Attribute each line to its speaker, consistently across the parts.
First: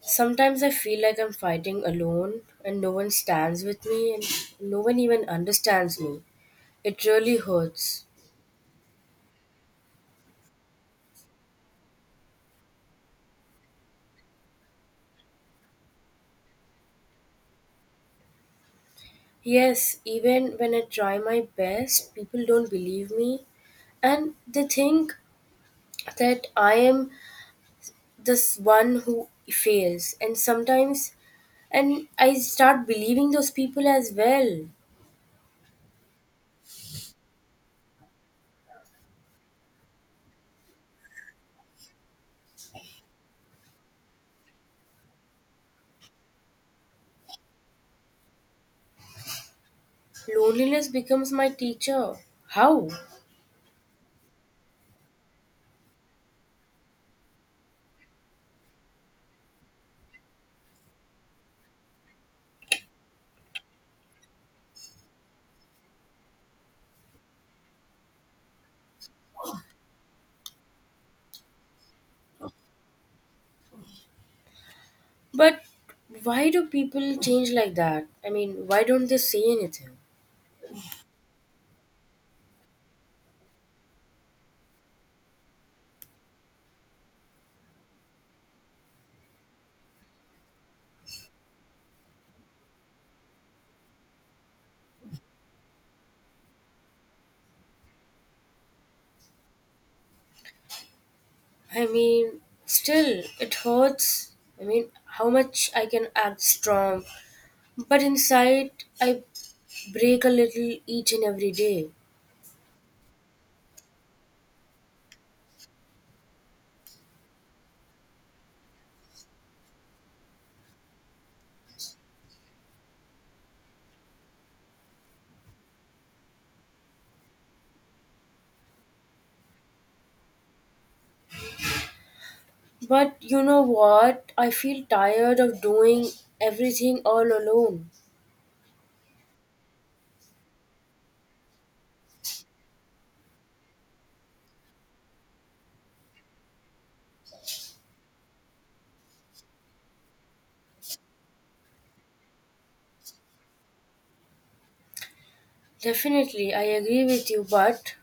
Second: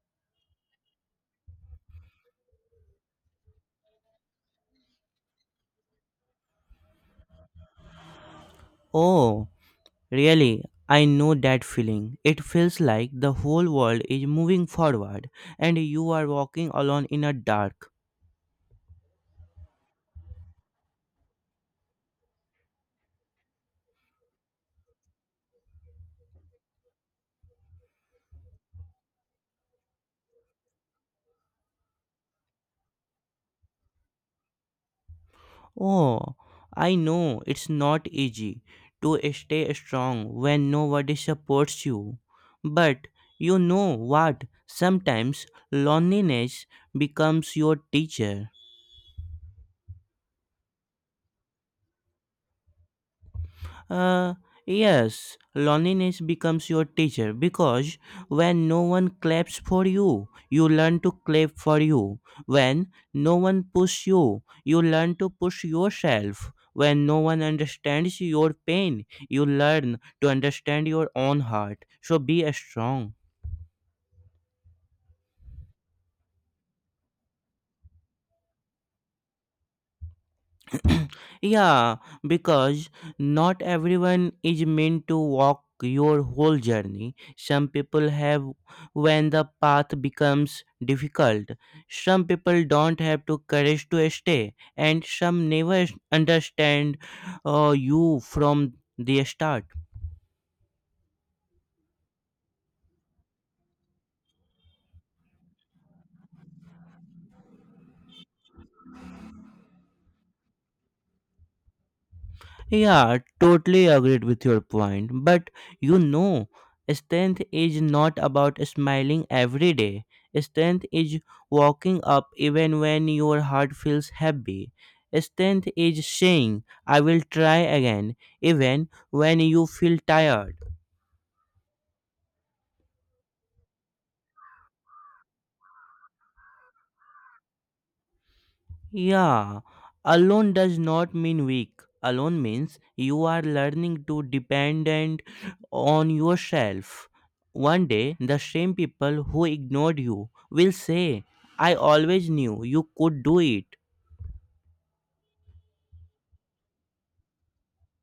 Speaker 1: Sometimes I feel like I'm fighting alone and no one stands with me and no one even understands me. It really hurts.
Speaker 2: Oh, really? I know that feeling. It feels like the whole world is moving forward and you are walking alone in a dark.
Speaker 1: Yes, even when I try my best, people don't believe me and they think that I am this one who fails and sometimes and I start believing those people as well.
Speaker 2: Oh, I know it's not easy to stay strong when nobody supports you. But you know what? Sometimes loneliness becomes your teacher.
Speaker 1: Loneliness becomes my teacher. How?
Speaker 2: Uh, yes, loneliness becomes your teacher because when no one claps for you, you learn to clap for you. When no one pushes you, you learn to push yourself. When no one understands your pain, you learn to understand your own heart. So be strong.
Speaker 1: But why do people change like that? I mean, why don't they say anything?
Speaker 2: Yeah, because not everyone is meant to walk your whole journey. Some people have when the path becomes difficult. Some people don't have the courage to stay, and some never understand you from the start.
Speaker 1: I mean, still, it hurts. I mean, how much I can act strong. But inside, I break a little each and every day.
Speaker 2: Yeah, totally agreed with your point. But you know, strength is not about smiling every day. Strength is walking up even when your heart feels heavy. Strength is saying, I will try again, even when you feel tired.
Speaker 1: But you know what? I feel tired of doing everything all alone.
Speaker 2: Yeah, alone does not mean weak. Alone means you are learning to dependent on yourself. One day, the same people who ignored you will say, I always knew you could do it.
Speaker 1: Definitely, I agree with you, but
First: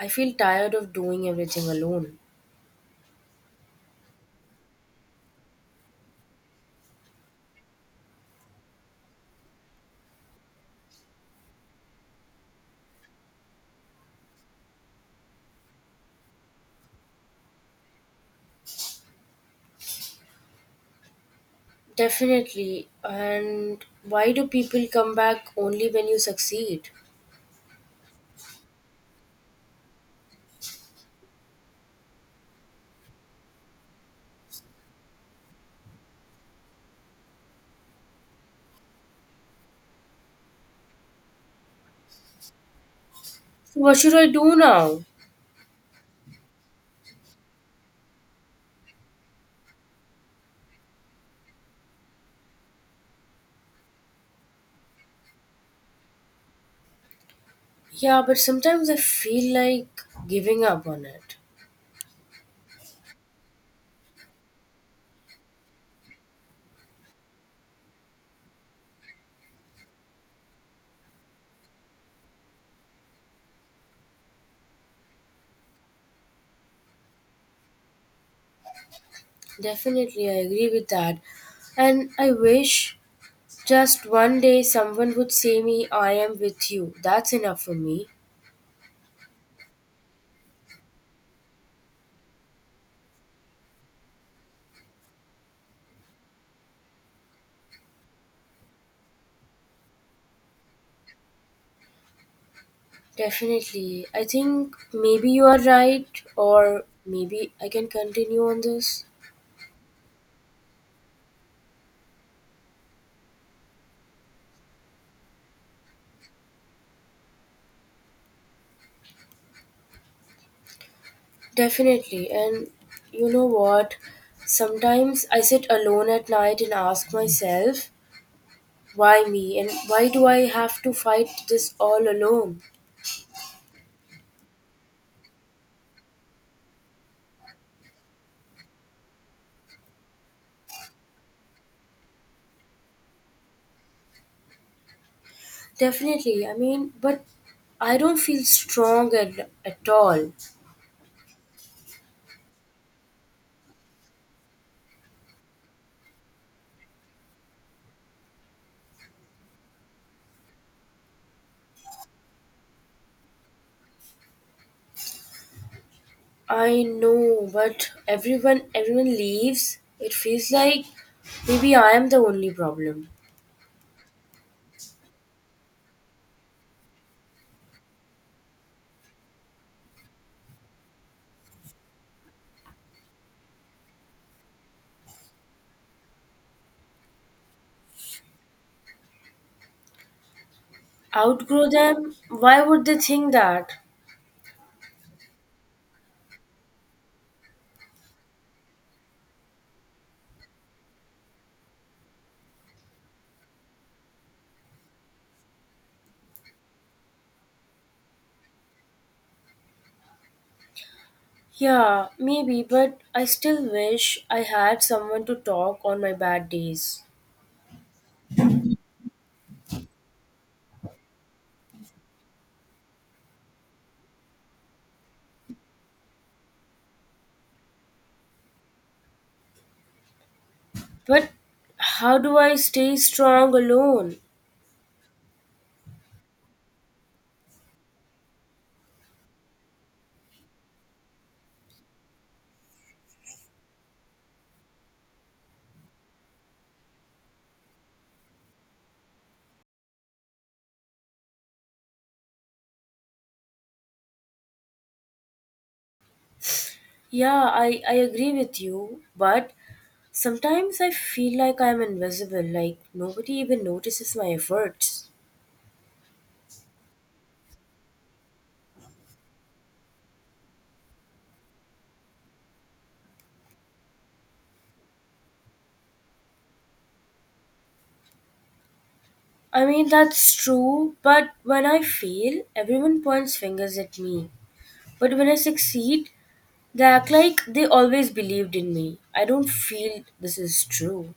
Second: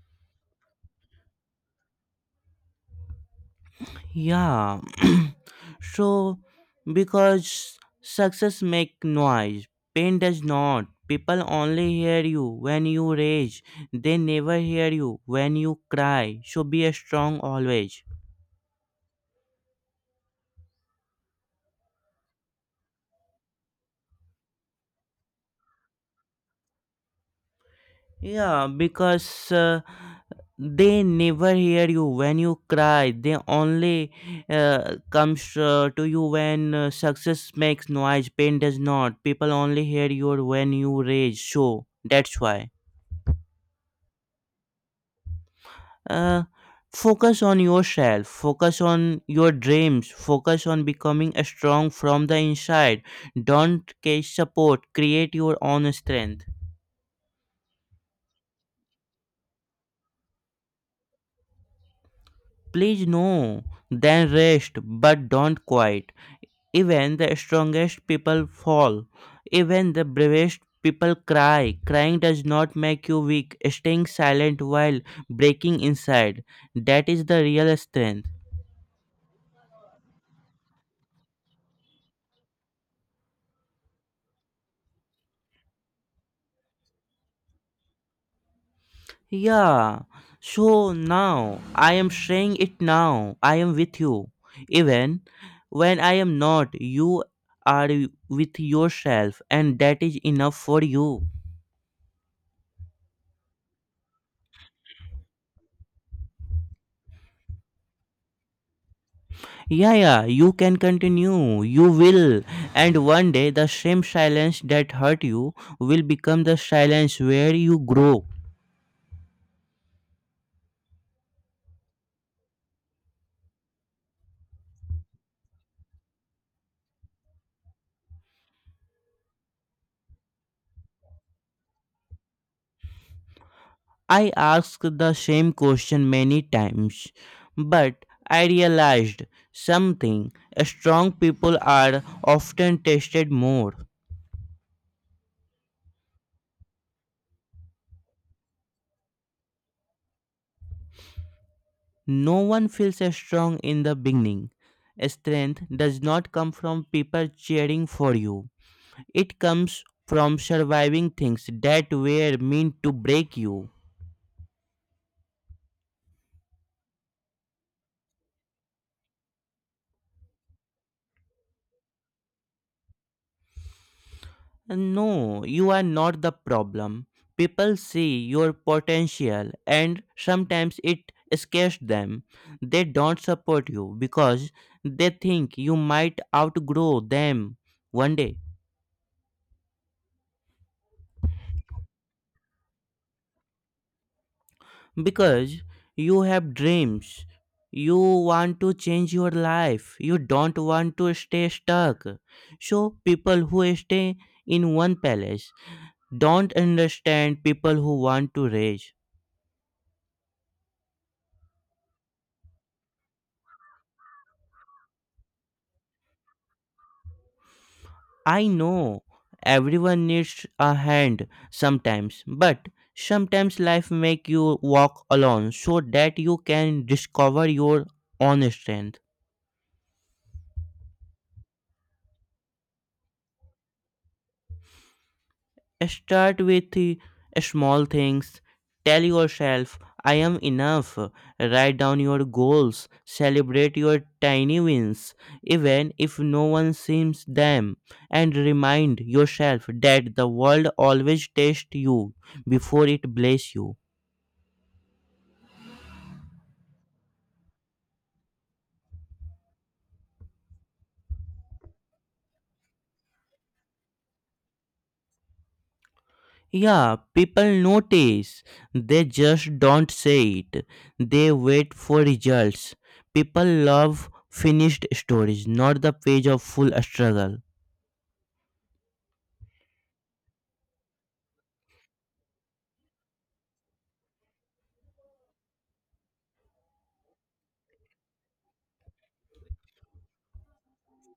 Speaker 1: I feel tired of doing everything alone.
Speaker 2: Yeah, so because success make noise, pain does not. People only hear you when you rage. They never hear you when you cry. So be strong always.
Speaker 1: Definitely. And why do people come back only when you succeed?
Speaker 2: Yeah, because They never hear you when you cry. They only comes to you when success makes noise, pain does not. People only hear you when you rage. So that's why.
Speaker 1: So what should I do now?
Speaker 2: Uh, Focus on yourself. Focus on your dreams. Focus on becoming strong from the inside. Don't case support. Create your own strength.
Speaker 1: Yeah, but sometimes I feel like giving up on it.
Speaker 2: Please no. Then rest, but don't quit. Even the strongest people fall. Even the bravest people cry. Crying does not make you weak. Staying silent while breaking inside. That is the real strength.
Speaker 1: Definitely, I agree with that. And I wish just one day someone would say me, I am with you. That's enough for me.
Speaker 2: Yeah. So now I am saying it now. I am with you. Even when I am not, you are with yourself, and that is enough for you.
Speaker 1: Definitely. I think maybe you are right, or maybe I can continue on this.
Speaker 2: Yeah, yeah, you can continue. You will. And one day, the same silence that hurt you will become the silence where you grow.
Speaker 1: Definitely. And you know what? Sometimes I sit alone at night and ask myself, why me? And why do I have to fight this all alone?
Speaker 2: I asked the same question many times, but I realized something. Strong people are often tested more.
Speaker 1: Definitely. I mean, but I don't feel strong at all.
Speaker 2: No one feels strong in the beginning. Strength does not come from people cheering for you. It comes from surviving things that were meant to break you.
Speaker 1: I know, but everyone leaves. It feels like maybe I am the only problem.
Speaker 2: No, you are not the problem. People see your potential and sometimes it scares them. They don't support you because they think you might outgrow them one day.
Speaker 1: Outgrow them? Why would they think that?
Speaker 2: Because you have dreams. You want to change your life. You don't want to stay stuck. So people who stay in one palace don't understand people who want to rage.
Speaker 1: Yeah, maybe, but I still wish I had someone to talk on my bad days.
Speaker 2: I know everyone needs a hand sometimes, but sometimes life make you walk alone so that you can discover your own strength.
Speaker 1: But how do I stay strong alone?
Speaker 2: Start with small things. Tell yourself, I am enough. Write down your goals. Celebrate your tiny wins, even if no one sees them. And remind yourself that the world always tests you before it blesses you.
Speaker 1: Yeah, I agree with you, but sometimes I feel like I'm invisible, like nobody even notices my efforts.
Speaker 2: Yeah, people notice. They just don't say it. They wait for results. People love finished stories, not the page of full struggle.
Speaker 1: I mean, that's true, but when I fail, everyone points fingers at me. But when I succeed, they act like they always believed in me. I don't feel this is true.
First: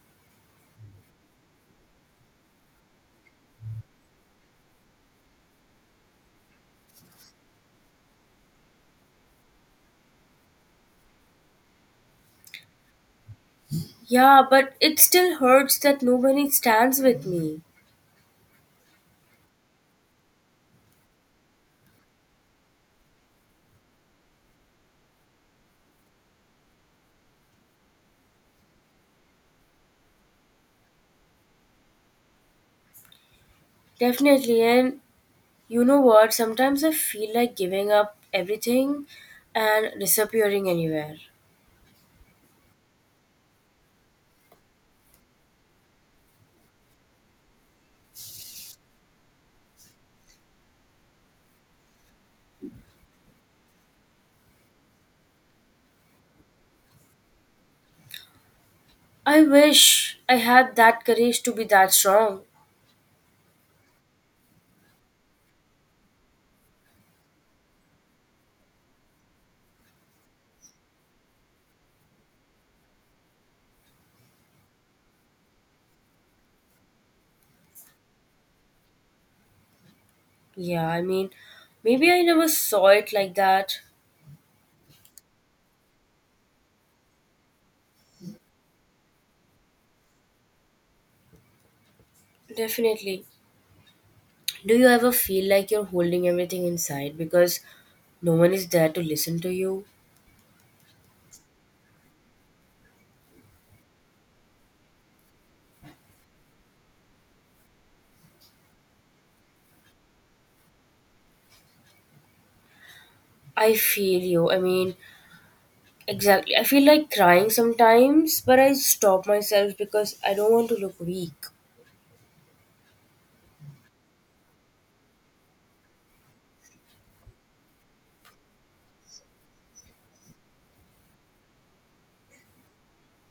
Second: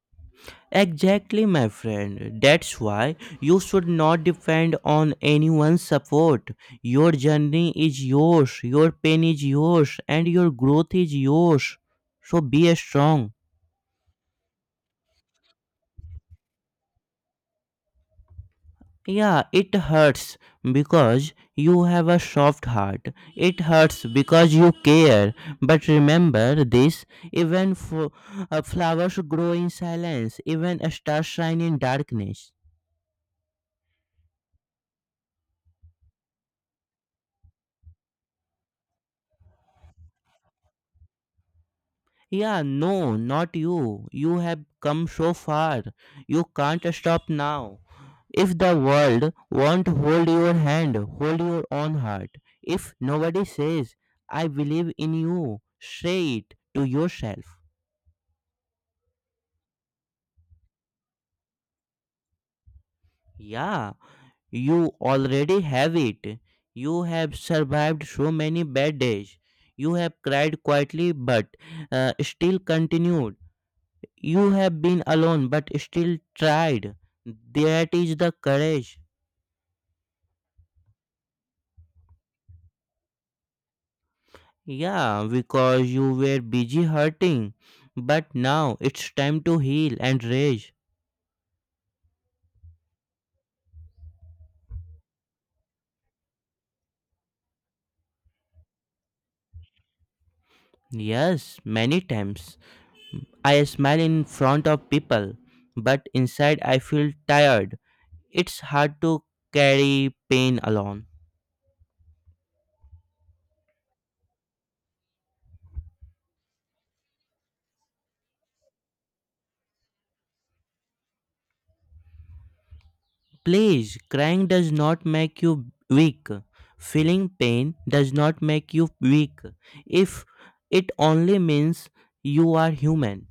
Speaker 2: Exactly, my friend. That's why you should not depend on anyone's support. Your journey is yours, your pain is yours, and your growth is yours. So be strong.
Speaker 1: Yeah, but it still hurts that nobody stands with me.
Speaker 2: Yeah, it hurts because you have a soft heart. It hurts because you care. But remember this, even flowers grow in silence, even stars shine in darkness.
Speaker 1: Definitely, and you know what? Sometimes I feel like giving up everything and disappearing anywhere.
Speaker 2: Yeah, no, not you. You have come so far. You can't stop now. If the world won't hold your hand, hold your own heart. If nobody says, I believe in you, say it to yourself.
Speaker 1: I wish I had that courage to be that strong.
Speaker 2: Yeah, you already have it. You have survived so many bad days. You have cried quietly but still continued. You have been alone but still tried. That is the courage.
Speaker 1: Yeah, I mean, maybe I never saw it like that.
Speaker 2: Yeah, because you were busy hurting. But now it's time to heal and rage.
Speaker 1: Definitely. Do you ever feel like you're holding everything inside because no one is there to listen to you?
Speaker 2: Yes, many times. I smile in front of people, but inside I feel tired. It's hard to carry pain alone.
Speaker 1: I feel you. I mean, exactly. I feel like crying sometimes, but I stop myself because I don't want to look weak.
Speaker 2: Please, crying does not make you weak. Feeling pain does not make you weak. If it only means you are human.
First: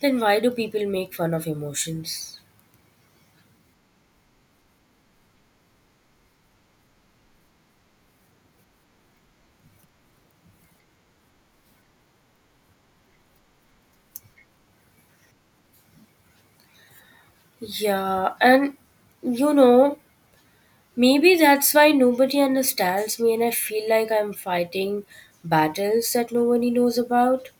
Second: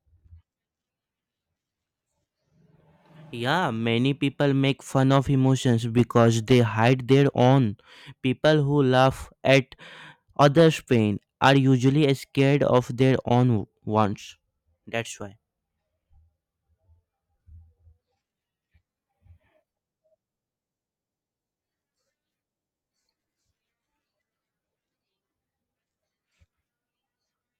Speaker 1: Then why do people make fun of emotions?
Speaker 2: Yeah, many people make fun of emotions because they hide their own. People who laugh at others' pain are usually scared of their own ones. That's why.
Speaker 1: Yeah, and you know, maybe that's why nobody understands me and I feel like I'm fighting battles that nobody knows about.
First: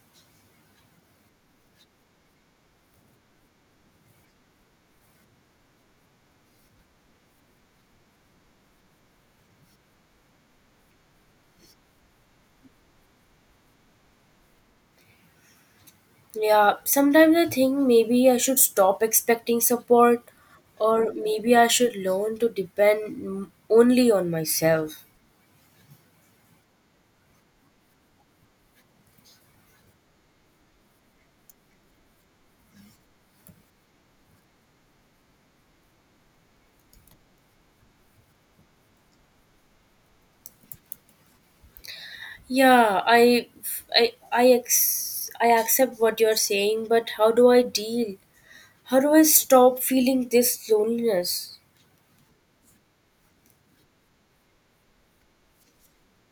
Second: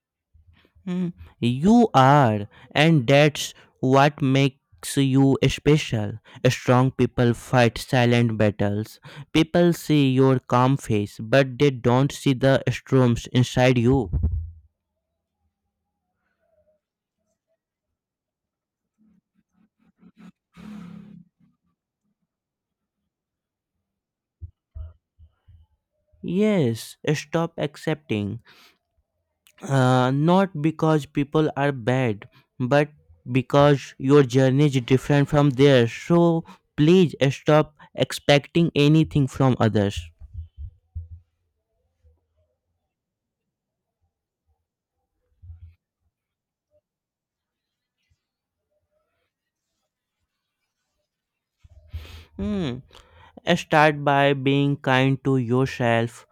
Speaker 2: Mm, you are, and that's what makes you special. Strong people fight silent battles. People see your calm face, but they don't see the storms inside you.
Speaker 1: Yeah, sometimes I think maybe I should stop expecting support or maybe I should learn to depend only on myself.
Speaker 2: Yes, stop accepting. Not because people are bad, but because your journey is different from theirs. So please stop expecting anything from others.
Speaker 1: Yeah, I accept what you're saying, but how do I deal? How do I stop feeling this loneliness?
Speaker 2: Hmm. Start by being kind to yourself.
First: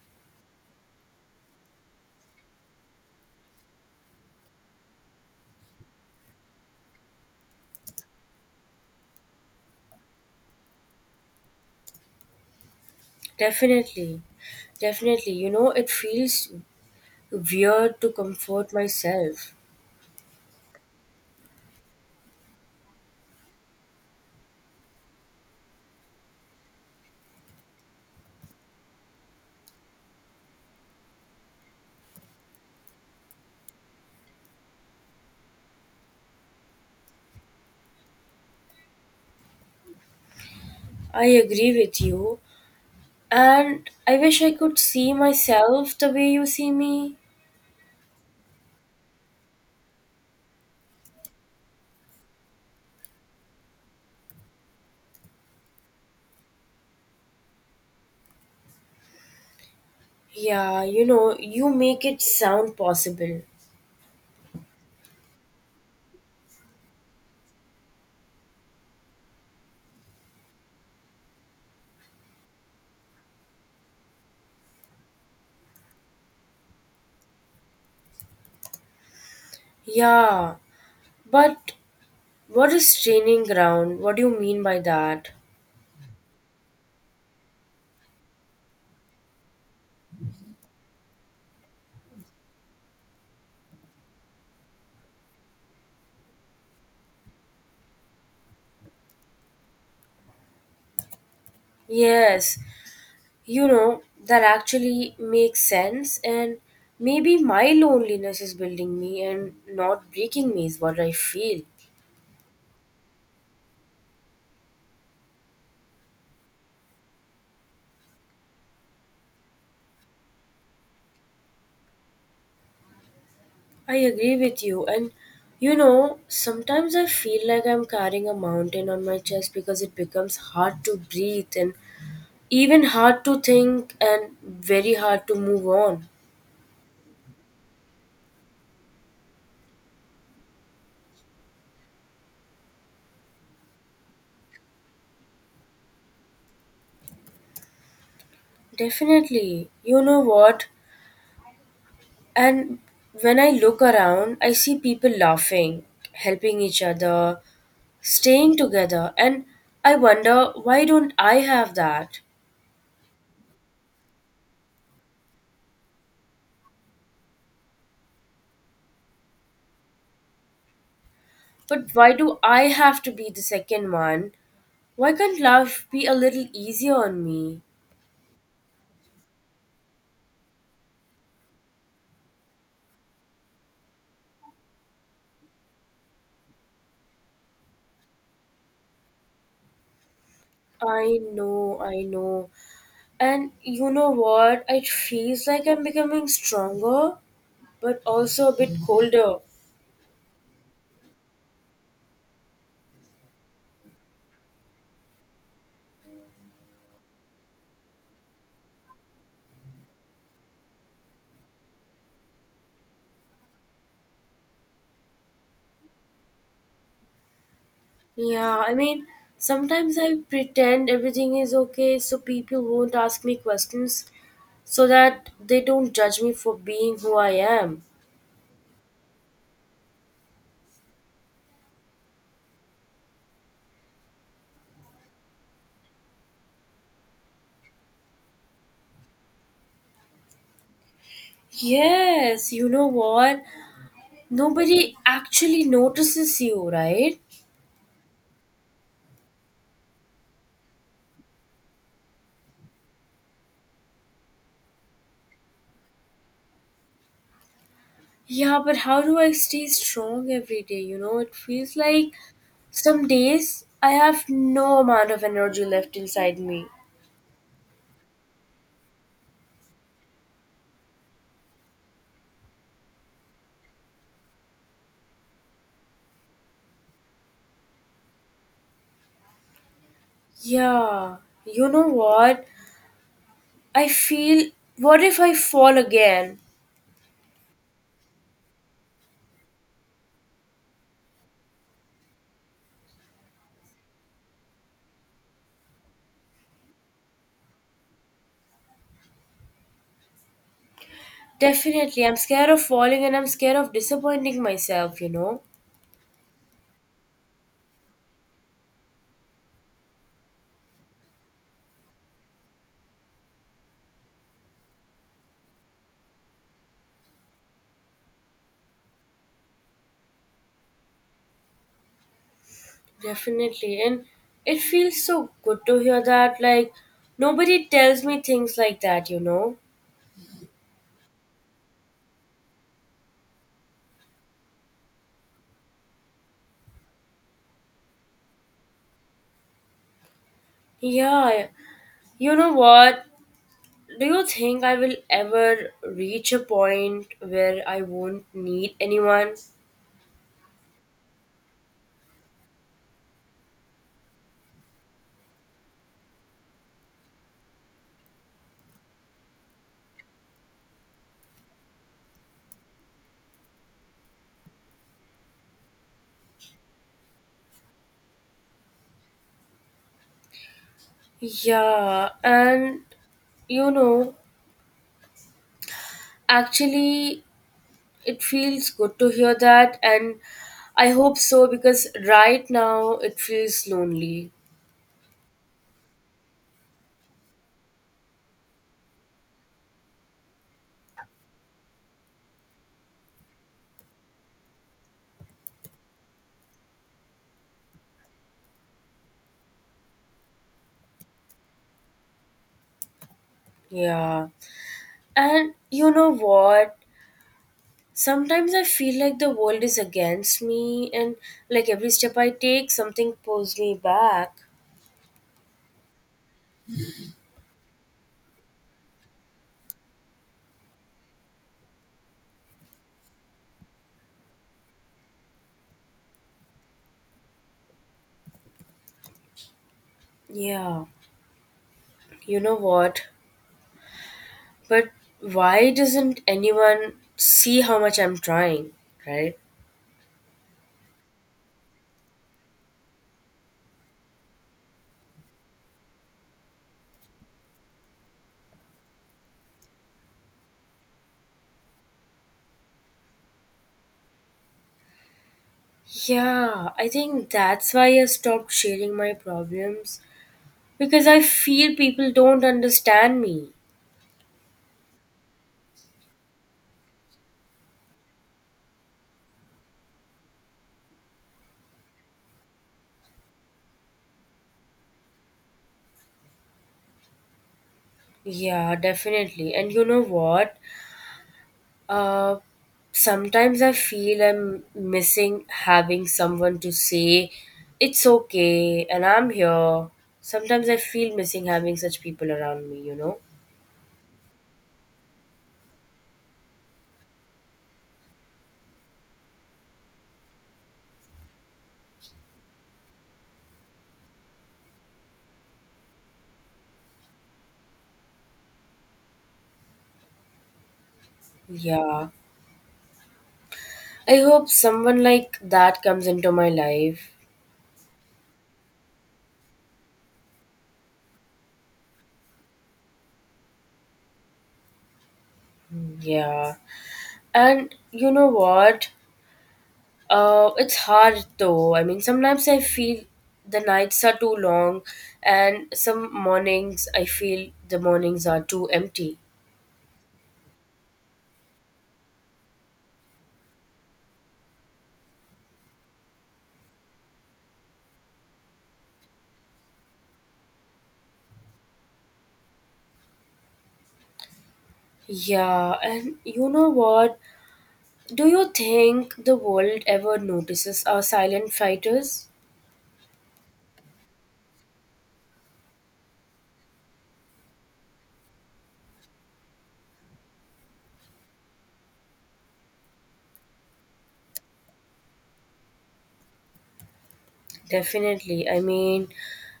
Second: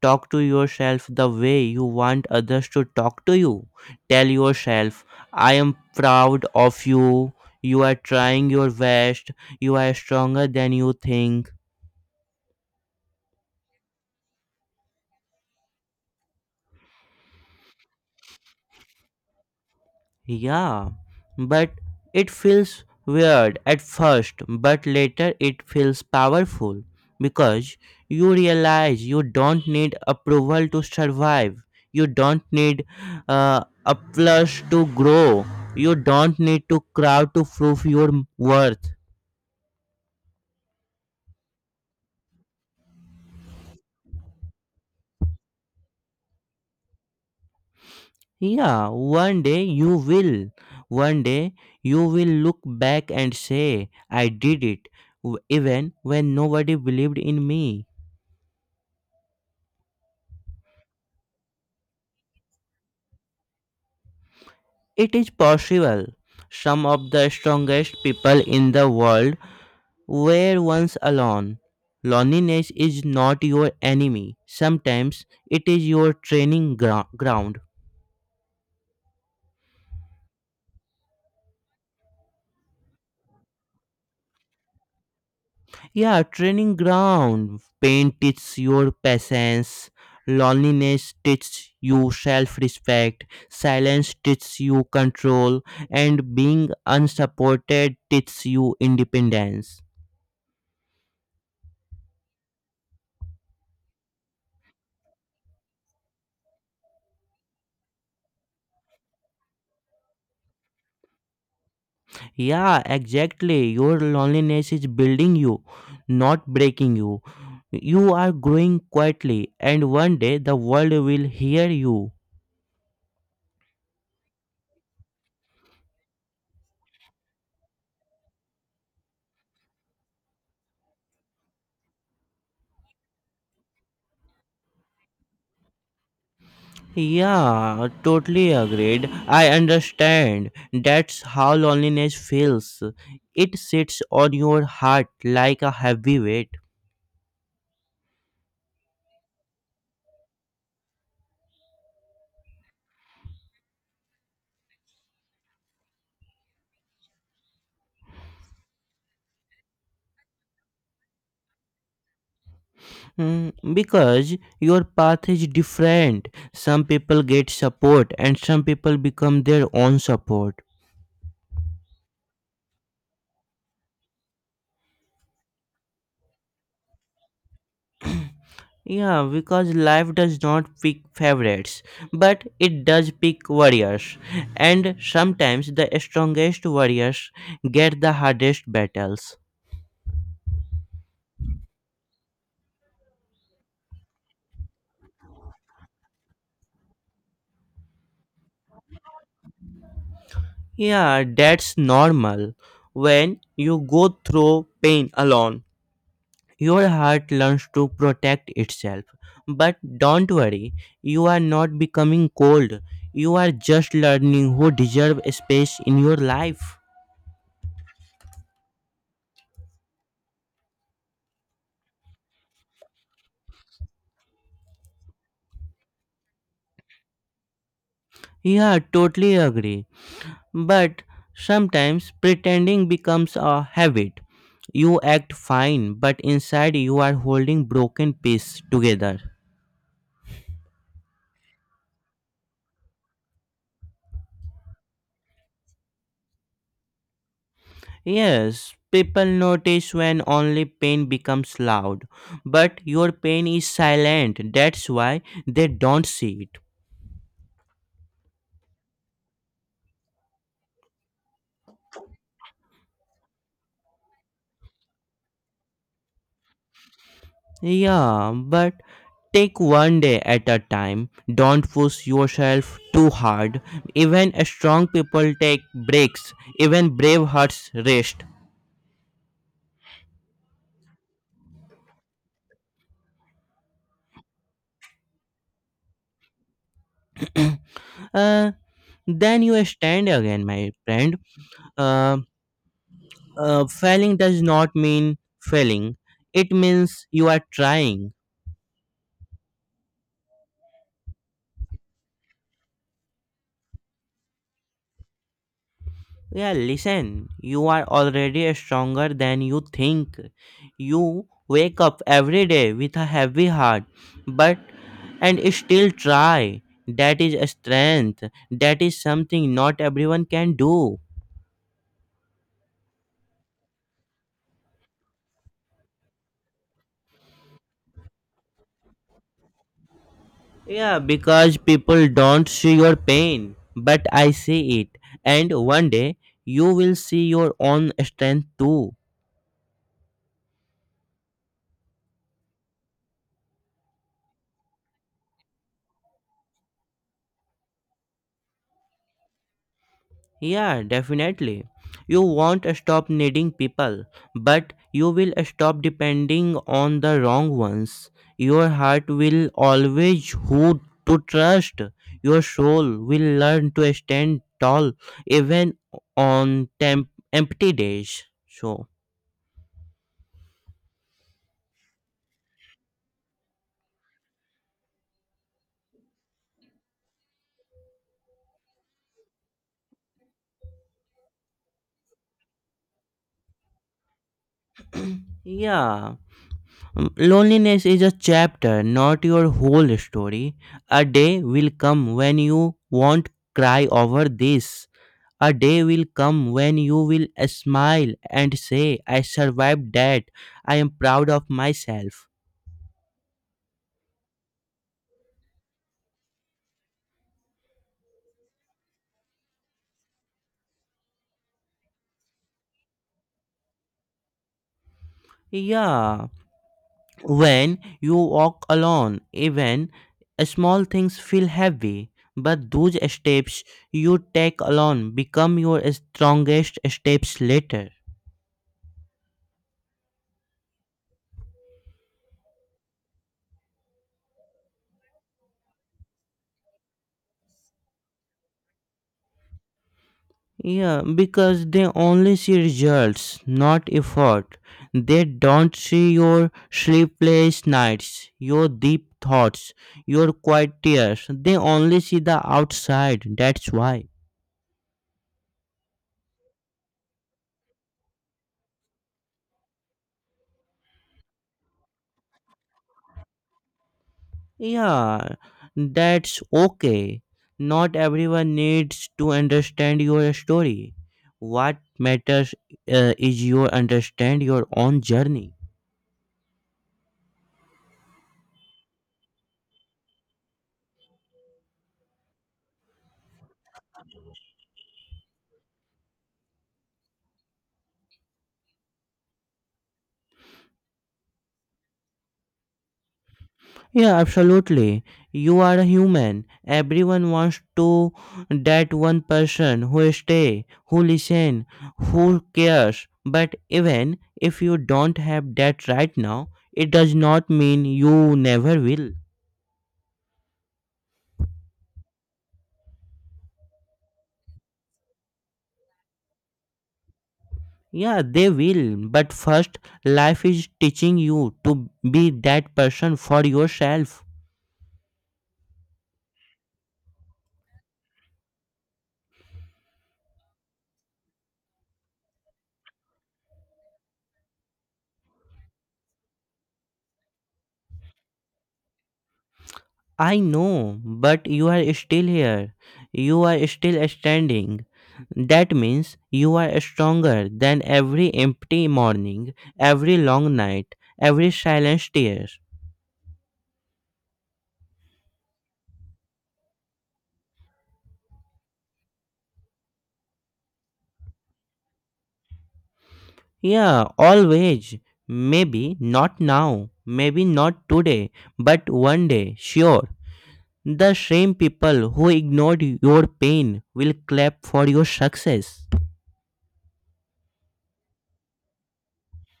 Speaker 2: Talk to yourself the way you want others to talk to you. Tell yourself, I am proud of you. You are trying your best. You are stronger than you think.
Speaker 1: Definitely. Definitely. You know, it feels weird to comfort myself.
Speaker 2: Yeah, but it feels weird at first, but later it feels powerful because you realize you don't need approval to survive, you don't need applause to grow, you don't need to crowd to prove your worth.
Speaker 1: I agree with you. And I wish I could see myself the way you see me.
Speaker 2: Yeah, one day you will. One day you will look back and say, I did it, even when nobody believed in me.
Speaker 1: Yeah, you know, you make it sound possible.
Speaker 2: It is possible. Some of the strongest people in the world were once alone. Loneliness is not your enemy. Sometimes it is your training ground.
Speaker 1: Yeah, but what is training ground? What do you mean by that?
Speaker 2: Yeah, training ground. Pain teaches your patience. Loneliness teaches you self respect. Silence teaches you control. And being unsupported teaches you independence.
Speaker 1: Yes, you know, that actually makes sense, and maybe my loneliness is building me and not breaking me, is what I feel.
Speaker 2: Yeah, exactly. Your loneliness is building you, not breaking you. You are growing quietly, and one day the world will hear you.
Speaker 1: I agree with you. And you know, sometimes I feel like I'm carrying a mountain on my chest because it becomes hard to breathe and even hard to think and very hard to move on.
Speaker 2: Yeah, totally agreed. I understand. That's how loneliness feels. It sits on your heart like a heavy weight.
Speaker 1: Definitely. You know what? And when I look around, I see people laughing, helping each other, staying together. And I wonder, why don't I have that?
Speaker 2: Mm, because your path is different. Some people get support, and some people become their own support.
Speaker 1: But why do I have to be the second one? Why can't life be a little easier on me?
Speaker 2: Yeah, because life does not pick favorites, but it does pick warriors. And sometimes the strongest warriors get the hardest battles.
Speaker 1: I know, I know. And you know what? It feels like I'm becoming stronger, but also a bit colder.
Speaker 2: Yeah, that's normal. When you go through pain alone, your heart learns to protect itself. But don't worry, you are not becoming cold. You are just learning who deserve space in your life.
Speaker 1: Yeah, I mean, sometimes I pretend everything is okay so people won't ask me questions so that they don't judge me for being who I am.
Speaker 2: Yeah, totally agree. But sometimes pretending becomes a habit. You act fine, but inside you are holding broken pieces together.
Speaker 1: Yes, you know what? Nobody actually notices you, right?
Speaker 2: Yes, people notice when only pain becomes loud, but your pain is silent. That's why they don't see it.
Speaker 1: Yeah, but how do I stay strong every day? You know, it feels like some days I have no amount of energy left inside me.
Speaker 2: Yeah, but take one day at a time. Don't push yourself too hard. Even strong people take breaks. Even brave hearts rest.
Speaker 1: Yeah, you know what? I feel, what if I fall again?
Speaker 2: Uh, then you stand again, my friend. uh, Failing does not mean failing, it means you are trying.
Speaker 1: Definitely, I'm scared of falling and I'm scared of disappointing myself, you know?
Speaker 2: Yeah, listen, you are already stronger than you think. You wake up every day with a heavy heart, but and still try. That is a strength. That is something not everyone can do.
Speaker 1: Definitely, and it feels so good to hear that. Like, nobody tells me things like that, you know?
Speaker 2: Yeah, because people don't see your pain, but I see it. And one day you will see your own strength too.
Speaker 1: Yeah, you know what? Do you think I will ever reach a point where I won't need anyone?
Speaker 2: Yeah, definitely. You won't stop needing people, but you will stop depending on the wrong ones. Your heart will always who to trust. Your soul will learn to stand tall even on empty days. So,
Speaker 1: Yeah, and you know, actually, it feels good to hear that, and I hope so because right now it feels lonely.
Speaker 2: yeah. Mm, loneliness is a chapter, not your whole story. A day will come when you won't cry over this. A day will come when you will smile and say, I survived that. I am proud of myself.
Speaker 1: Yeah, and you know what? Sometimes I feel like the world is against me, and like every step I take, something pulls me back.
Speaker 2: Yeah, when you walk alone, even small things feel heavy. But those steps you take alone become your strongest steps later.
Speaker 1: Yeah, you know what? But why doesn't anyone see how much I'm trying, right?
Speaker 2: Yeah, because they only see results, not effort. They don't see your sleepless nights, your deep thoughts, your quiet tears. They only see the outside. That's why.
Speaker 1: Yeah, I think that's why I stopped sharing my problems because I feel people don't understand me.
Speaker 2: Yeah, that's okay. Not everyone needs to understand your story. What matters is you understand your own journey.
Speaker 1: Yeah, definitely. And you know what? Uh, Sometimes I feel I'm missing having someone to say, it's okay, and I'm here. Sometimes I feel missing having such people around me, you know?
Speaker 2: Yeah, absolutely. You are a human. Everyone wants to that one person who stay, who listen, who cares. But even if you don't have that right now, it does not mean you never will.
Speaker 1: Yeah. I hope someone like that comes into my life.
Speaker 2: Yeah, they will. But first, life is teaching you to be that person for yourself.
Speaker 1: Yeah. And you know what? It's hard though. I mean, sometimes I feel the nights are too long, and some mornings I feel the mornings are too empty.
Speaker 2: I know, but you are still here. You are still standing. That means you are stronger than every empty morning, every long night, every silent tear.
Speaker 1: Yeah, and you know what? Do you think the world ever notices our silent fighters?
Speaker 2: Yeah, always. Maybe not now, maybe not today, but one day, sure. The same people who ignored your pain will clap for your success.
Speaker 1: Definitely. I mean,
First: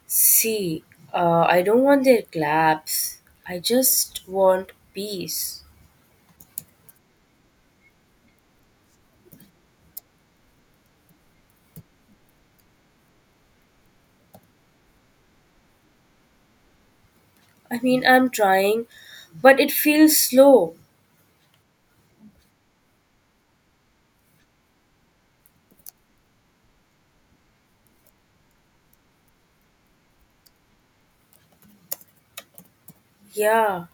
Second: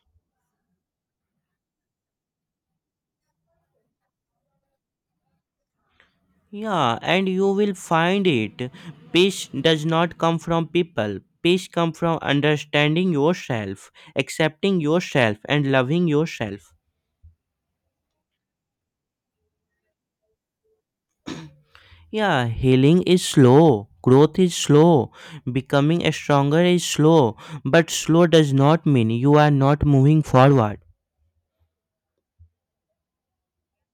Speaker 1: see, I don't want their claps. I just want peace.
Speaker 2: Yeah, and you will find it. Peace does not come from people. Peace comes from understanding yourself, accepting yourself, and loving yourself.
Speaker 1: I mean, I'm trying, but it feels slow.
Speaker 2: Yeah, healing is slow. Growth is slow. Becoming stronger is slow. But slow does not mean you are not moving forward.
Speaker 1: Yeah,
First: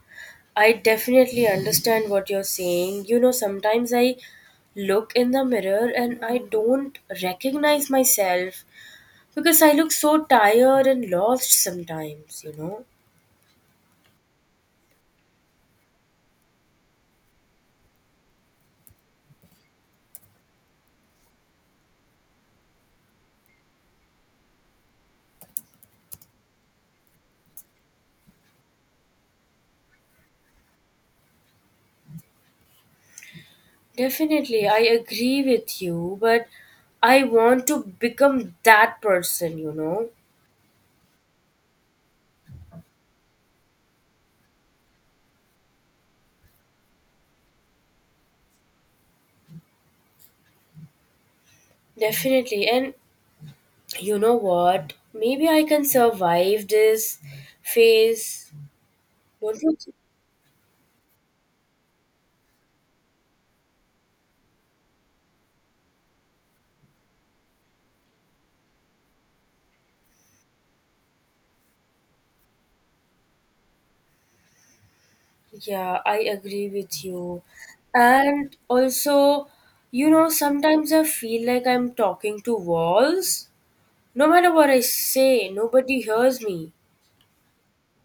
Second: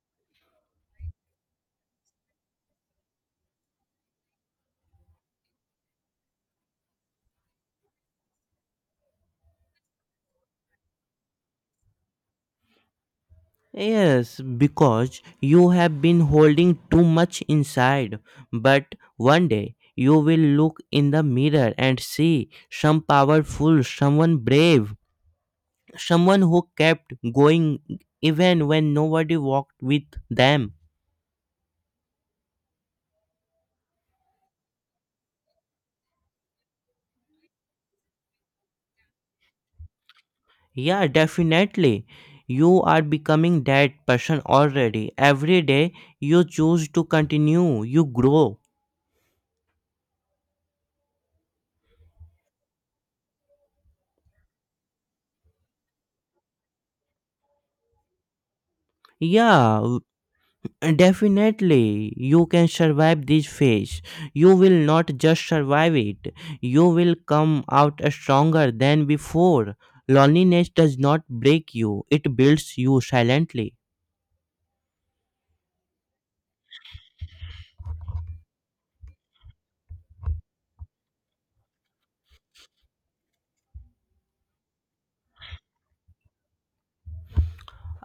Speaker 1: I definitely understand what you're saying. You know, sometimes I look in the mirror and I don't recognize myself because I look so tired and lost sometimes, you know.
Speaker 2: Yes, because you have been holding too much inside. But one day you will look in the mirror and see some powerful, someone brave, someone who kept going even when nobody walked with them.
Speaker 1: Definitely, I agree with you, but I want to become that person, you know.
Speaker 2: Yeah, definitely. You are becoming that person already. Every day you choose to continue, you grow.
Speaker 1: Definitely. And you know what? Maybe I can survive this phase. Don't you?
Speaker 2: Yeah, definitely, you can survive this phase. You will not just survive it, you will come out stronger than before. Loneliness does not break you, it builds you silently.
Speaker 1: Yeah, I agree with you. And also, you know, sometimes I feel like I'm talking to walls. No matter what I say, nobody hears me.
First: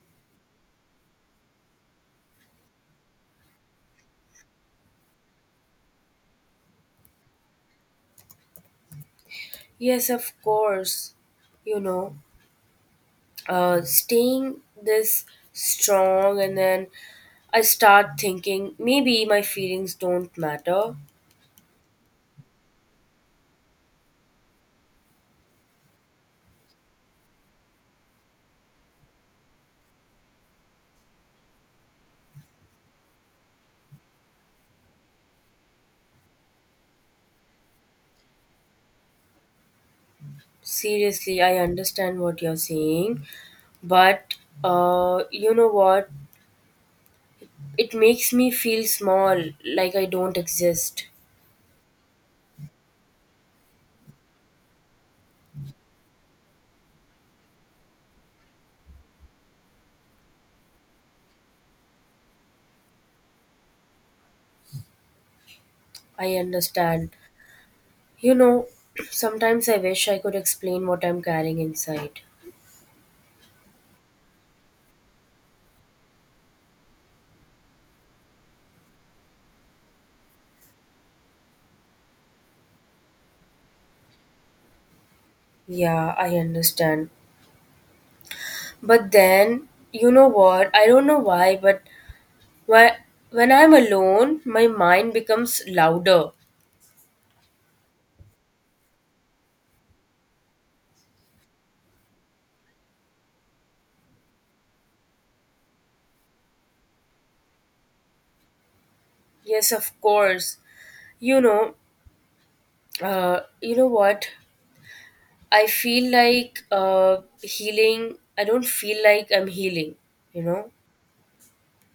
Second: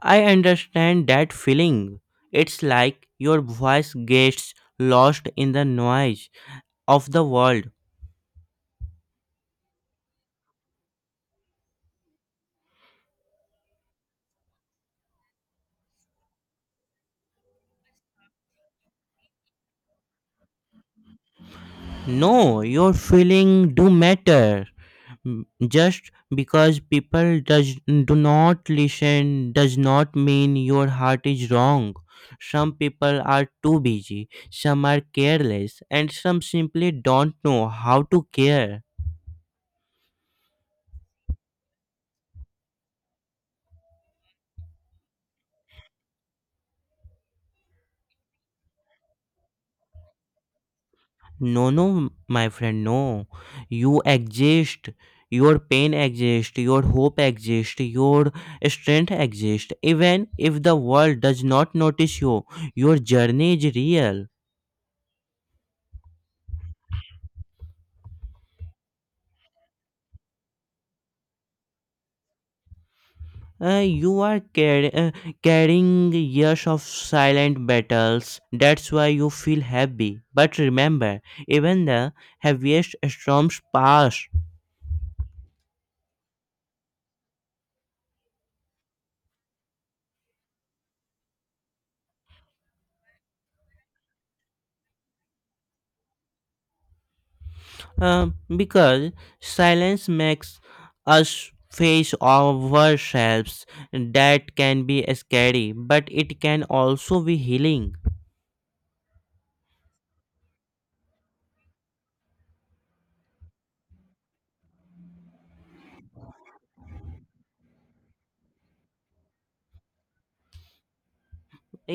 Speaker 2: I understand that feeling. It's like your voice gets lost in the noise of the world.
Speaker 1: Yes, of course, you know, staying this strong and then I start thinking maybe my feelings don't matter.
Speaker 2: No, your feeling do matter. Mm, just because people does do not listen does not mean your heart is wrong. Some people are too busy, some are careless, and some simply don't know how to care.
Speaker 1: Seriously, I understand what you're saying, but you know what, it makes me feel small, like I don't exist.
Speaker 2: No, no, my friend, no, you exist. Your pain exists, your hope exists, your strength exists. Even if the world does not notice you, your journey is real.
Speaker 1: I understand. You know, sometimes I wish I could explain what I'm carrying inside.
Speaker 2: You are carrying years of silent battles. That's why you feel heavy. But remember, even the heaviest storms pass.
Speaker 1: Yeah, I understand, but then you know what, I don't know why, but Whe- when I'm alone, my mind becomes louder.
Speaker 2: Uh, because silence makes us face ourselves. That can be scary, but it can also be healing.
Speaker 1: Yes, of course. You know, you know what? I feel like healing, I don't feel like I'm healing. You know?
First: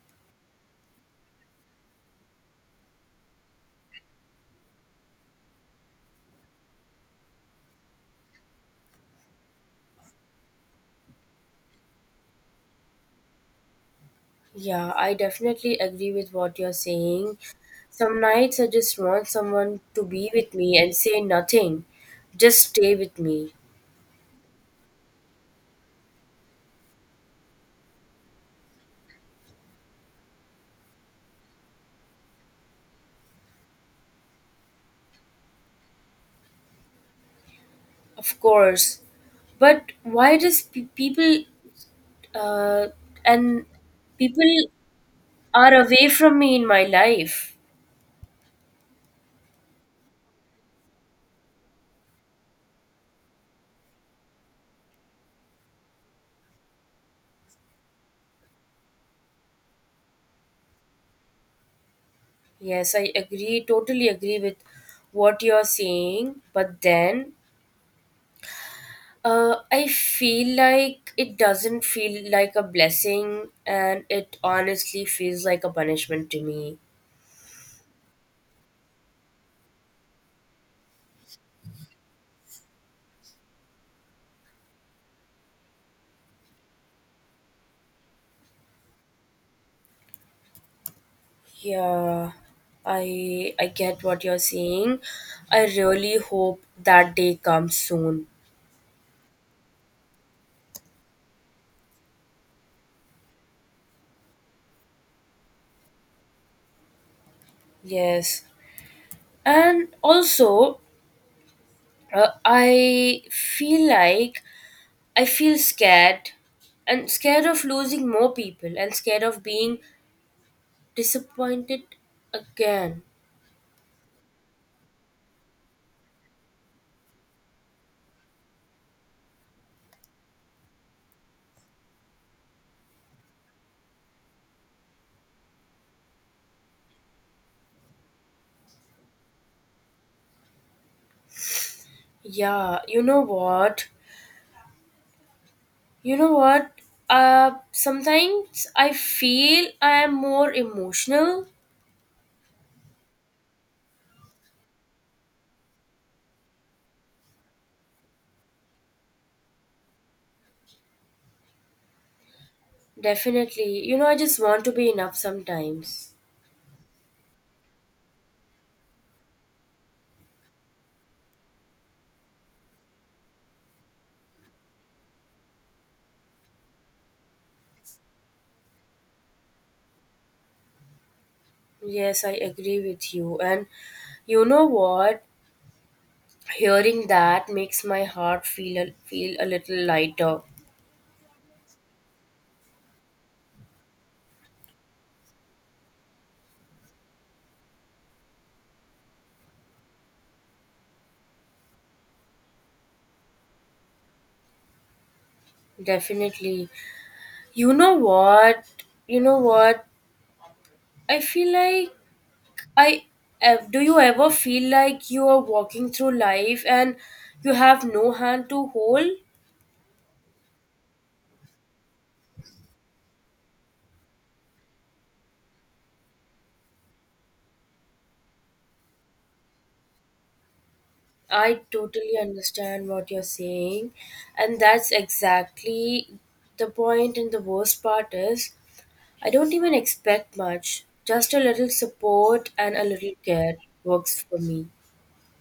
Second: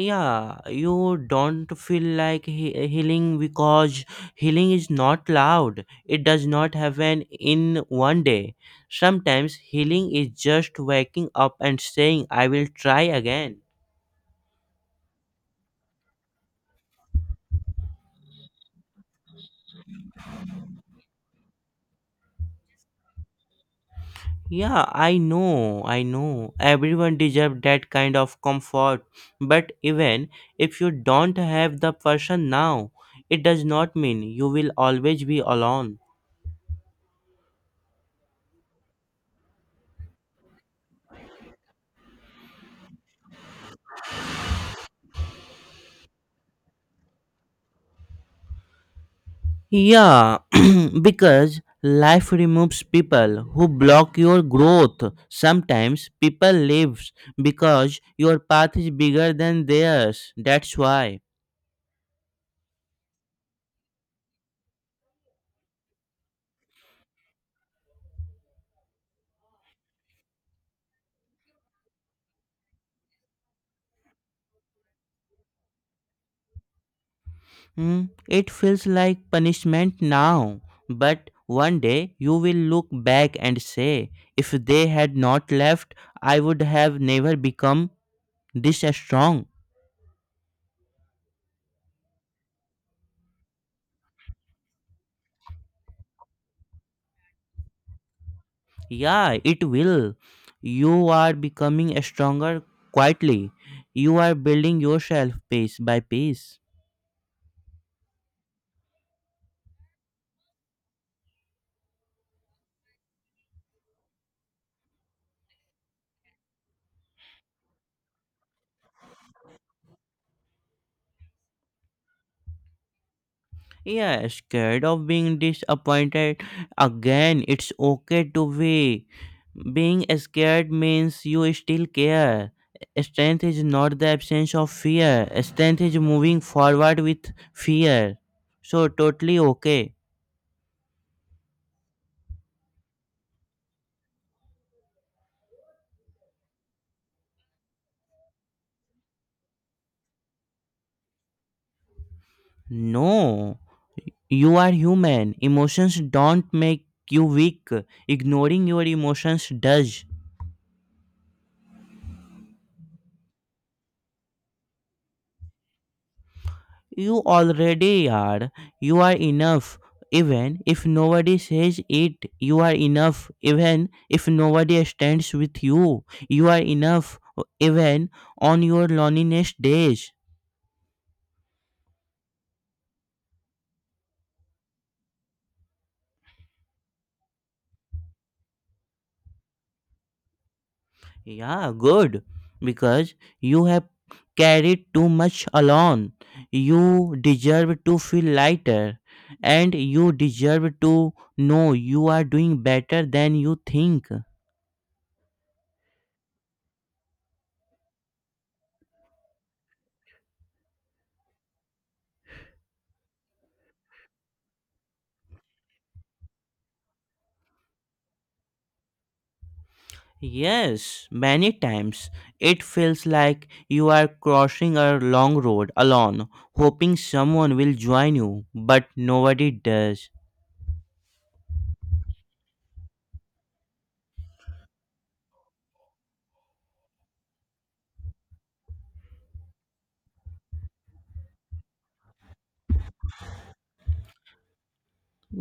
Speaker 2: Yeah, you don't feel like healing, because healing is not loud, it does not happen in one day. Sometimes healing is just waking up and saying, I will try again.
Speaker 1: Yeah, I definitely agree with what you're saying. Some nights I just want someone to be with me and say nothing, just stay with me.
Speaker 2: Yeah, I know, everyone deserves that kind of comfort. But even if you don't have the person now, it does not mean you will always be alone.
Speaker 1: Of course, but why does people uh, and people are away from me in my life.
Speaker 2: Yeah, because life removes people who block your growth. Sometimes people leaves because your path is bigger than theirs. That's why.
Speaker 1: Yes, I agree, totally agree with what you're saying. But then I feel like it doesn't feel like a blessing and it honestly feels like a punishment to me.
Speaker 2: Hmm, it feels like punishment now, but one day you will look back and say, if they had not left, I would have never become this strong.
Speaker 1: Yeah, I get what you're saying. I really hope that day comes soon.
Speaker 2: Yeah, it will. You are becoming stronger quietly. You are building yourself piece by piece.
Speaker 1: Yes. And also, I feel like I feel scared and scared of losing more people and scared of being disappointed again.
Speaker 2: Yeah, scared of being disappointed again. It's okay to be. Being scared means you still care. Strength is not the absence of fear. Strength is moving forward with fear. So totally okay.
Speaker 1: Yeah, you know what? You know what? Sometimes I feel I am more emotional.
Speaker 2: No. You are human. Emotions don't make you weak. Ignoring your emotions does.
Speaker 1: Definitely. You know, I just want to be enough sometimes.
Speaker 2: You already are. You are enough. Even if nobody says it, you are enough. Even if nobody stands with you, you are enough. Even on your loneliness days.
Speaker 1: Yes, I agree with you. And you know what? Hearing that makes my heart feel feel a little lighter.
Speaker 2: Yeah, good. Because you have carried too much alone. You deserve to feel lighter. And you deserve to know you are doing better than you think.
Speaker 1: Definitely. You know what? You know what? I feel like I. Do you ever feel like you are walking through life and you have no hand to hold?
Speaker 2: Yes, many times it feels like you are crossing a long road alone, hoping someone will join you, but nobody does.
Speaker 1: I totally understand what you're saying, and that's exactly the point. And the worst part is, I don't even expect much. Just a little support and a little care works for me.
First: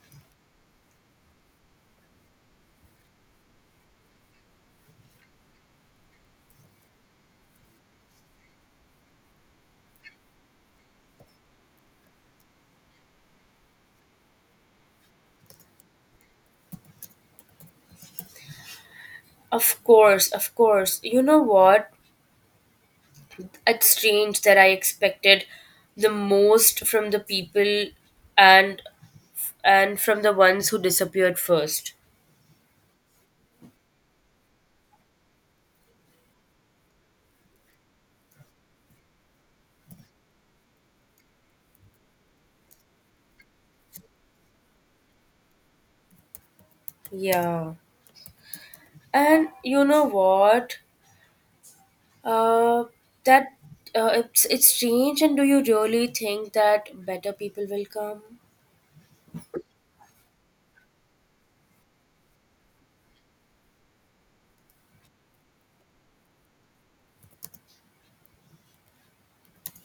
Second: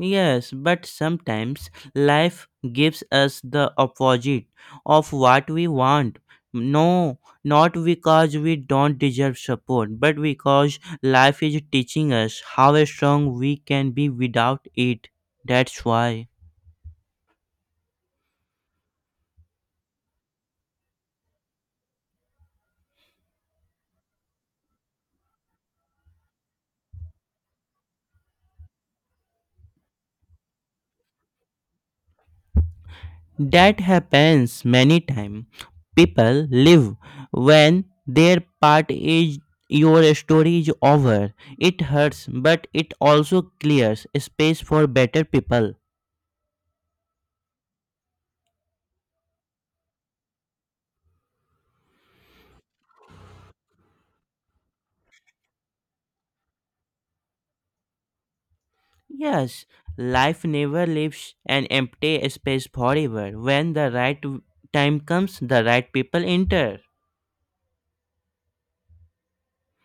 Speaker 2: Yes, but sometimes life gives us the opposite of what we want. No, not because we don't deserve support, but because life is teaching us how strong we can be without it. That's why.
Speaker 1: Of course, of course. You know what? It's strange that I expected the most from the people and from the ones who disappeared first.
Speaker 2: That happens many times. People live when their part is your story is over. It hurts, but it also clears space for better people.
Speaker 1: Yeah. And you know what? Uh, that It's strange. And do you really think that better people will come?
Speaker 2: Yes, life never leaves an empty space forever. When the time comes, the right people enter.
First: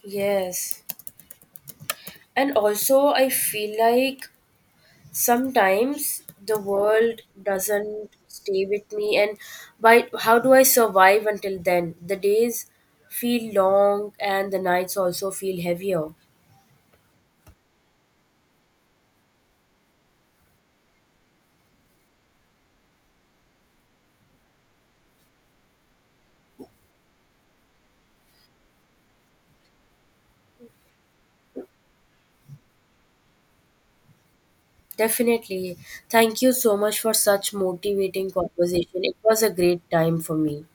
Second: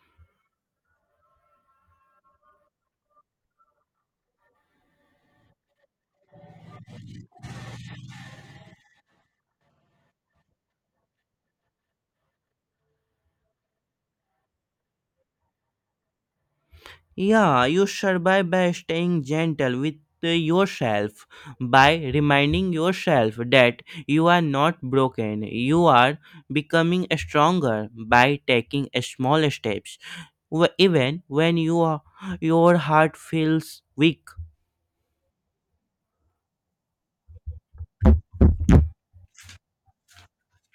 Speaker 1: Yes. And also, I feel like sometimes the world doesn't stay with me, and by how do I survive until then, the days feel long and the nights also feel heavier.
Speaker 2: Yeah, you survive by staying gentle with yourself, by reminding yourself that you are not broken, you are becoming stronger by taking small steps, even when your heart feels weak.
Speaker 1: Definitely, thank you so much for such motivating conversation. It was a great time for me.